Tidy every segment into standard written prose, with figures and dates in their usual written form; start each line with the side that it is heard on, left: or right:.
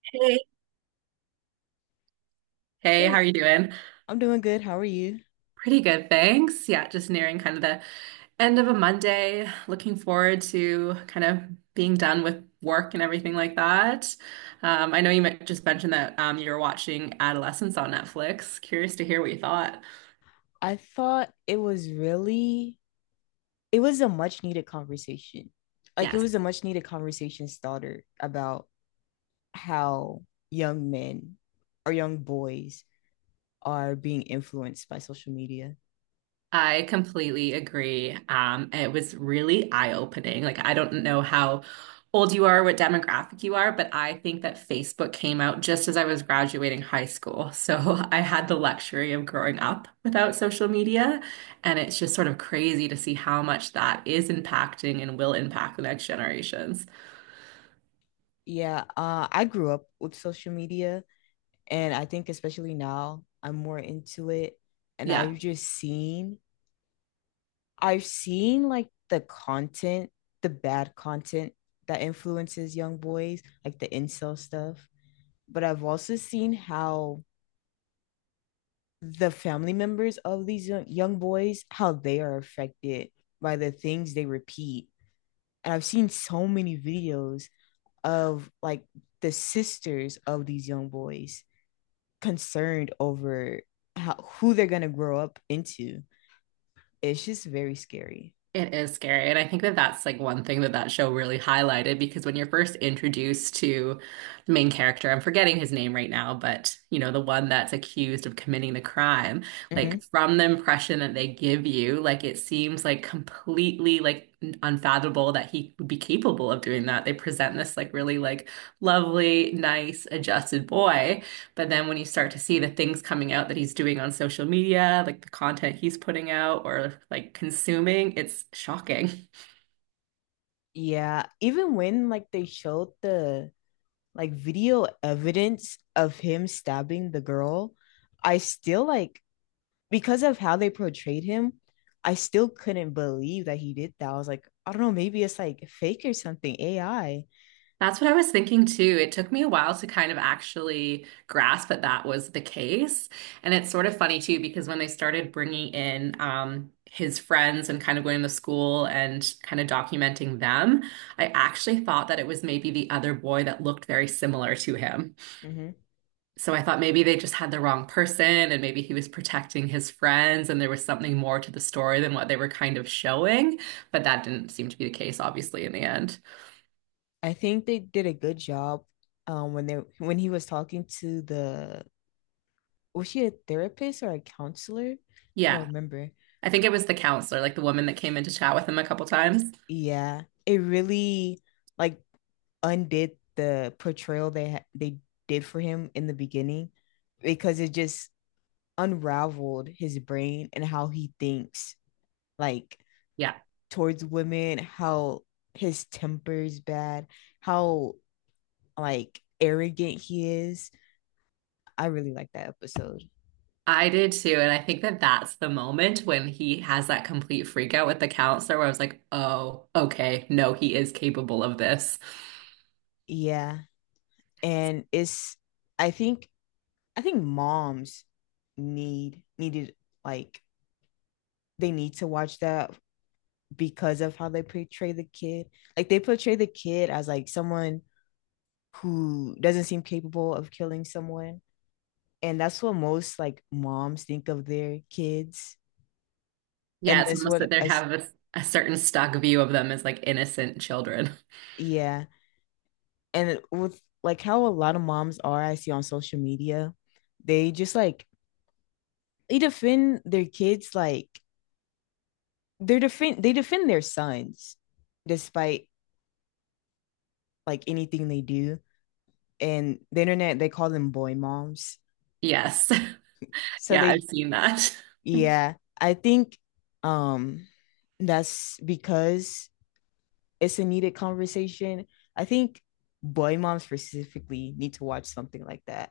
right: Hey. Hey, how
left: Hey,
right: are you doing?
left: I'm doing good. How are you?
right: Pretty good, thanks. Yeah, just nearing kind of the end of a Monday. Looking forward to kind of being done with work and everything like that. I know you just mentioned that you were watching Adolescence on Netflix. Curious to hear what you thought.
left: I thought it was really, it was a much needed conversation. Like it
right: Yes.
left: was a much needed conversation starter about how young men or young boys are being influenced by social media.
right: I completely agree. It was really eye-opening. Like, I don't know how old you are, what demographic you are, but I think that Facebook came out just as I was graduating high school. So I had the luxury of growing up without social media. And it's just sort of crazy to see how much that is impacting and will impact the next generations.
left: Yeah, I grew up with social media, and I think especially now I'm more into it, and
right: Yeah.
left: I've just seen like the content, the bad content that influences young boys, like the incel stuff. But I've also seen how the family members of these young boys, how they are affected by the things they repeat. And I've seen so many videos of like the sisters of these young boys concerned over how, who they're going to grow up into. It's just very scary.
right: It is scary. And I think that that's like one thing that that show really highlighted because when you're first introduced to the main character, I'm forgetting his name right now, but you know, the one that's accused of committing the crime, like
left: Mhm.
right: from the impression that they give you, like it seems like completely like unfathomable that he would be capable of doing that. They present this like really like lovely, nice, adjusted boy. But then when you start to see the things coming out that he's doing on social media, like the content he's putting out or like consuming, it's shocking.
left: Yeah, even when like they showed the like video evidence of him stabbing the girl, I still like because of how they portrayed him, I still couldn't believe that he did that. I was like, I don't know, maybe it's like fake or something, AI.
right: That's what I was thinking too. It took me a while to kind of actually grasp that that was the case. And it's sort of funny too, because when they started bringing in his friends and kind of going to school and kind of documenting them, I actually thought that it was maybe the other boy that looked very similar to him.
left: hmm
right: So I thought maybe they just had the wrong person and maybe he was protecting his friends and there was something more to the story than what they were kind of showing. But that didn't seem to be the case, obviously, in the end.
left: I think they did a good job when they when he was talking to the was she a therapist or a counselor? I don't
right: Yeah,
left: remember.
right: I think it was the counselor, like the woman that came in to chat with him a couple times.
left: Yeah, it really like undid the portrayal they did for him in the beginning because it just unraveled his brain and how he thinks like
right: Yeah,
left: towards women, how his temper is bad, how like arrogant he is. I really like that episode.
right: I did too. And I think that that's the moment when he has that complete freak out with the counselor where I was like, oh, okay, no, he is capable of this.
left: Yeah. And it's I think I think moms needed like they need to watch that because of how they portray the kid. Like they portray the kid as like someone who doesn't seem capable of killing someone. And that's what most like moms think of their kids.
right: Yeah,
left: And
right: it's
left: that's
right: almost that
left: what
right: they
left: I s-
right: have a certain stock view of them as like innocent children.
left: Yeah. And with like how a lot of moms are I see on social media, they just like they defend their kids like They defend their sons despite like anything they do. And the internet they call them boy moms.
right: Yes.
left: So
right: Yeah, I've
left: they
right: seen that.
left: Yeah, I think um that's because it's a needed conversation. I think boy moms specifically need to watch something like that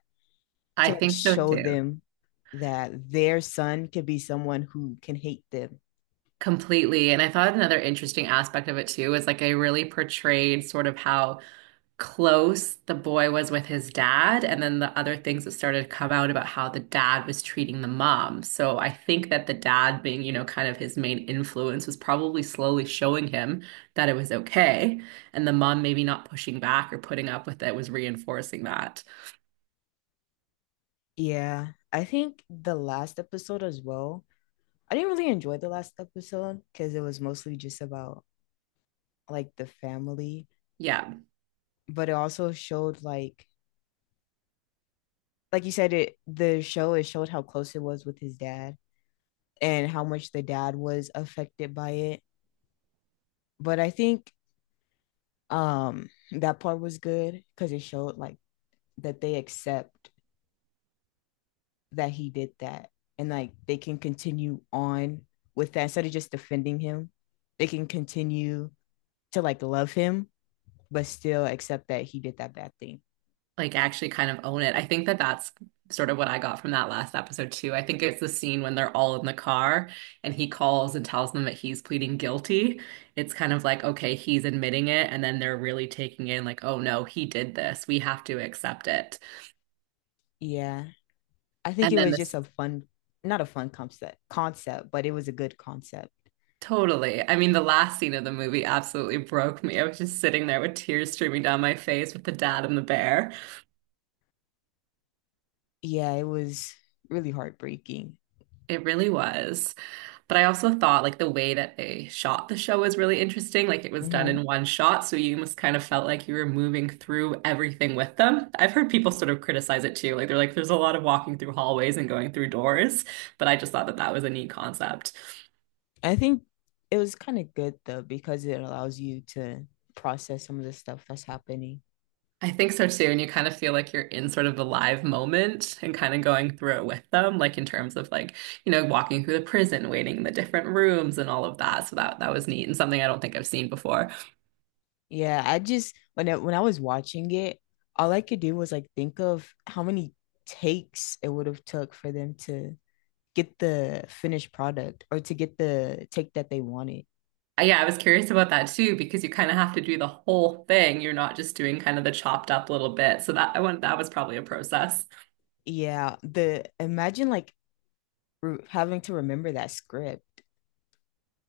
right: I
left: to like
right: think so
left: show
right: too.
left: them that their son could be someone who can hate them.
right: Completely. And I thought another interesting aspect of it too is like they really portrayed sort of how close the boy was with his dad, and then the other things that started to come out about how the dad was treating the mom. So I think that the dad being, you know, kind of his main influence was probably slowly showing him that it was okay. And the mom maybe not pushing back or putting up with it was reinforcing that.
left: Yeah, I think the last episode as well. I didn't really enjoy the last episode because it was mostly just about like the family,
right: Yeah,
left: but it also showed like you said it the show it showed how close it was with his dad and how much the dad was affected by it. But I think that part was good because it showed like that they accept that he did that and like they can continue on with that instead of just defending him. They can continue to like love him but still accept that he did that bad thing.
right: like actually kind of own it. I think that that's sort of what I got from that last episode too. I think it's the scene when they're all in the car and he calls and tells them that he's pleading guilty. It's kind of like, okay, he's admitting it, and then they're really taking in like, oh no, he did this. We have to accept it.
left: Yeah. I think
right: And
left: it
right: then
left: was
right: this
left: just a fun, Not a fun concept, concept, but it was a good concept.
right: totally. I mean, the last scene of the movie absolutely broke me. I was just sitting there with tears streaming down my face with the dad and the bear.
left: Yeah, it was really heartbreaking.
right: It really was. But I also thought like the way that they shot the show was really interesting. Like it was done
left: hmm
right: in one shot, so you almost kind of felt like you were moving through everything with them. I've heard people sort of criticize it too. Like they're like, there's a lot of walking through hallways and going through doors, but I just thought that that was a neat concept.
left: I think it was kind of good though because it allows you to process some of the stuff that's happening.
right: I think so too, and you kind of feel like you're in sort of the live moment and kind of going through it with them, like in terms of like, you know, walking through the prison, waiting in the different rooms and all of that. So that that was neat and something I don't think I've seen before.
left: Yeah, I just when I was watching it, all I could do was like think of how many takes it would have took for them to get the finished product or to get the take that they wanted.
right: Yeah, I was curious about that too because you kind of have to do the whole thing. You're not just doing kind of the chopped up little bit. So that I want that was probably a process.
left: Yeah, the imagine like re having to remember that script.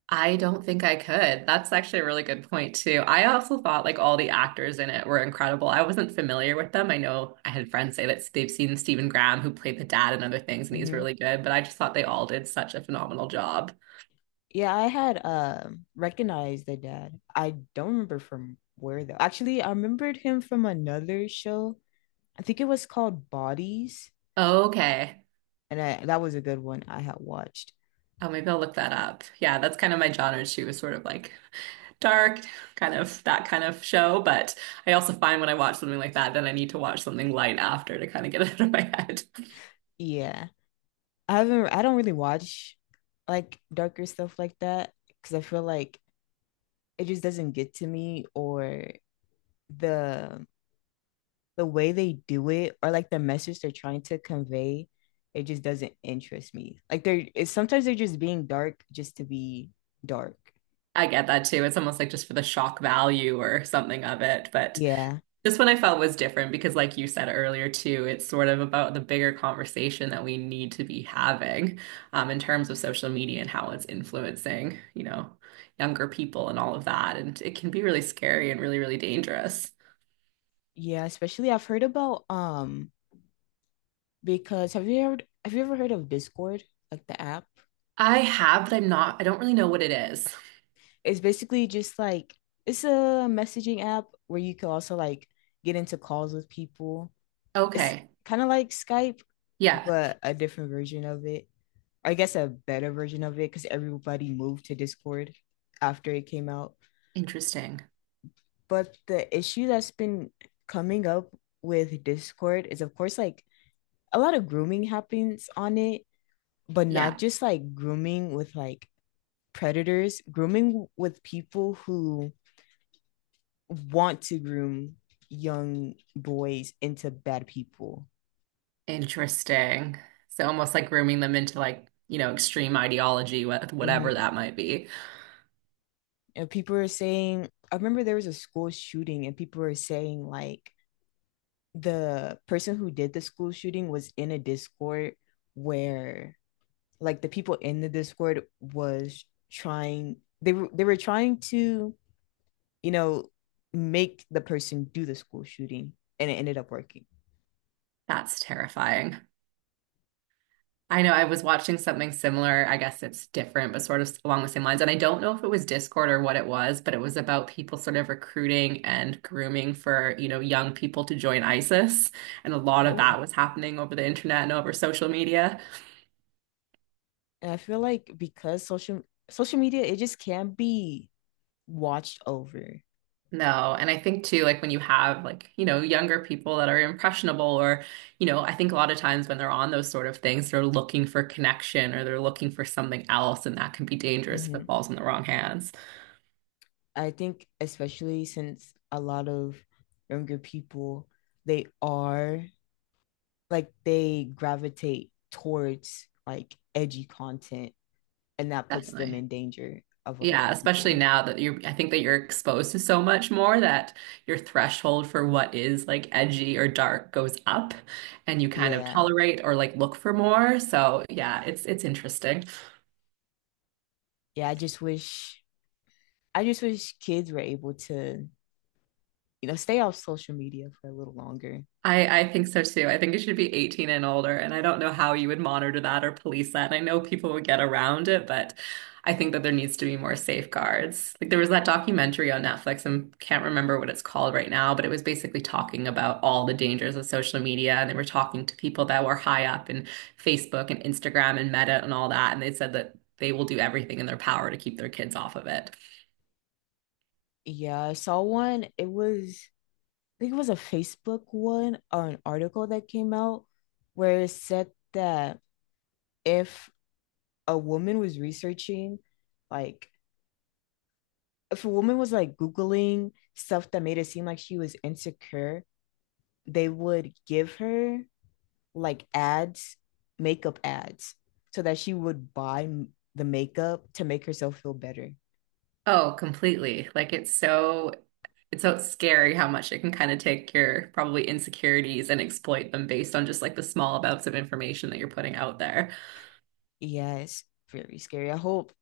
right: I don't think I could. That's actually a really good point too. I also thought like all the actors in it were incredible. I wasn't familiar with them. I know I had friends say that they've seen Stephen Graham who played the dad and other things and he's
left: hmm
right: really good, but I just thought they all did such a phenomenal job.
left: Yeah, I had recognized the dad. I don't remember from where though. Actually, I remembered him from another show. I think it was called Bodies,
right: Okay.
left: and I, that was a good one I had watched.
right: Oh, maybe I'll look that up. Yeah, that's kind of my genre too, is sort of like dark, kind of that kind of show. But I also find when I watch something like that, then I need to watch something light after to kind of get it out of my head.
left: Yeah, I haven't. I don't really watch like darker stuff like that because I feel like it just doesn't get to me, or the the way they do it or like the message they're trying to convey, it just doesn't interest me. Like they're it's, sometimes they're just being dark just to be dark.
right: I get that too. It's almost like just for the shock value or something of it. But
left: Yeah.
right: this one I felt was different because, like you said earlier, too, it's sort of about the bigger conversation that we need to be having in terms of social media and how it's influencing, you know, younger people and all of that. And it can be really scary and really, really dangerous.
left: Yeah, especially I've heard about because have you ever heard of Discord, like the app?
right: I have, but I don't really know what it is.
left: It's basically just like it's a messaging app where you can also like get into calls with people. It's
right: Okay.
left: kind of like Skype,
right: Yeah.
left: but a different version of it. I guess a better version of it because everybody moved to Discord after it came out.
right: Interesting.
left: But the issue that's been coming up with Discord is, of course, like a lot of grooming happens on it, but not
right: Yeah.
left: just like grooming with like predators, grooming with people who want to groom young boys into bad people.
right: Interesting. So almost like grooming them into like, you know, extreme ideology, whatever
left: Mm-hmm.
right: that might be.
left: And people are saying, I remember there was a school shooting, and people were saying, like, the person who did the school shooting was in a Discord where like the people in the Discord was trying they were trying to, you know, make the person do the school shooting and it ended up working.
right: That's terrifying. I know I was watching something similar. I guess it's different, but sort of along the same lines. And I don't know if it was Discord or what it was, but it was about people sort of recruiting and grooming for, you know, young people to join ISIS. And a lot of
left: Oh.
right: that was happening over the internet and over social media.
left: And I feel like because social media it just can't be watched over.
right: No, and I think too, like when you have like, you know, younger people that are impressionable or, you know, I think a lot of times when they're on those sort of things, they're looking for connection or they're looking for something else, and that can be dangerous if it
left: hmm
right: falls in the wrong hands.
left: I think especially since a lot of younger people they are like they gravitate towards like edgy content and that puts them
right: Definitely.
left: in danger of a lot
right: Yeah,
left: of
right: especially
left: people.
right: now that I think that you're exposed to so much more that your threshold for what is like edgy or dark goes up and you kind of
left: Yeah.
right: tolerate or like look for more. So yeah, it's interesting.
left: Yeah, I just wish kids were able to, you know, stay off social media for a little longer.
right: I think so too. I think it should be 18 and older. And I don't know how you would monitor that or police that. And I know people would get around it, but I think that there needs to be more safeguards. Like there was that documentary on Netflix, and can't remember what it's called right now, but it was basically talking about all the dangers of social media. And they were talking to people that were high up in Facebook and Instagram and Meta and all that. And they said that they will do everything in their power to keep their kids off of it.
left: Yeah, I saw one. It was I think it was a Facebook one or an article that came out where it said that if a woman was researching like if a woman was like googling stuff that made it seem like she was insecure they would give her like ads makeup ads so that she would buy m- the makeup to make herself feel better.
right: Oh, completely. Like it's so scary how much it can kind of take your probably insecurities and exploit them based on just like the small amounts of information that you're putting out there.
left: Yeah, it's very scary. I hope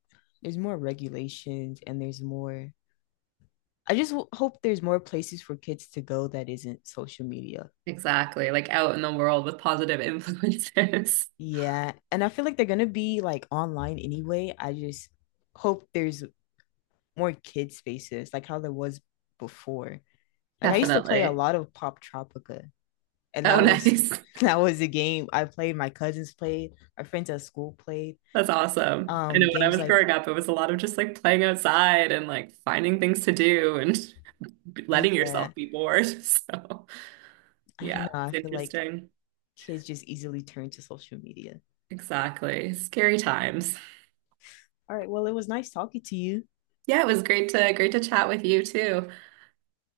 left: there's more regulations and there's more. Hope there's more places for kids to go that isn't social media.
right: Exactly. Like out in the world with positive influences.
left: Yeah, and I feel like they're gonna be like online anyway. I just hope there's more kid spaces, like how there was before. Like I used to play a
right: Definitely.
left: lot of Pop Tropica, and
right: Oh,
left: that was
right: nice.
left: that was a game I played. My cousins played, my friends at school played.
right: That's awesome. I know when I
left: Games
right: was
left: like
right: growing up, it was a lot of just like playing outside and like finding things to do and letting
left: Yeah,
right: yourself be bored. So,
left: I don't
right: yeah,
left: know. I
right: it's
left: feel like
right: interesting.
left: kids just easily turn to social media.
right: Exactly. Scary times.
left: All right, well, it was nice talking to you.
right: Yeah, it was great to chat with you too.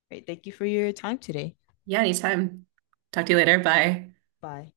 left: All right, thank you for your time today.
right: Yeah, anytime. Talk to you later. Bye.
left: Bye.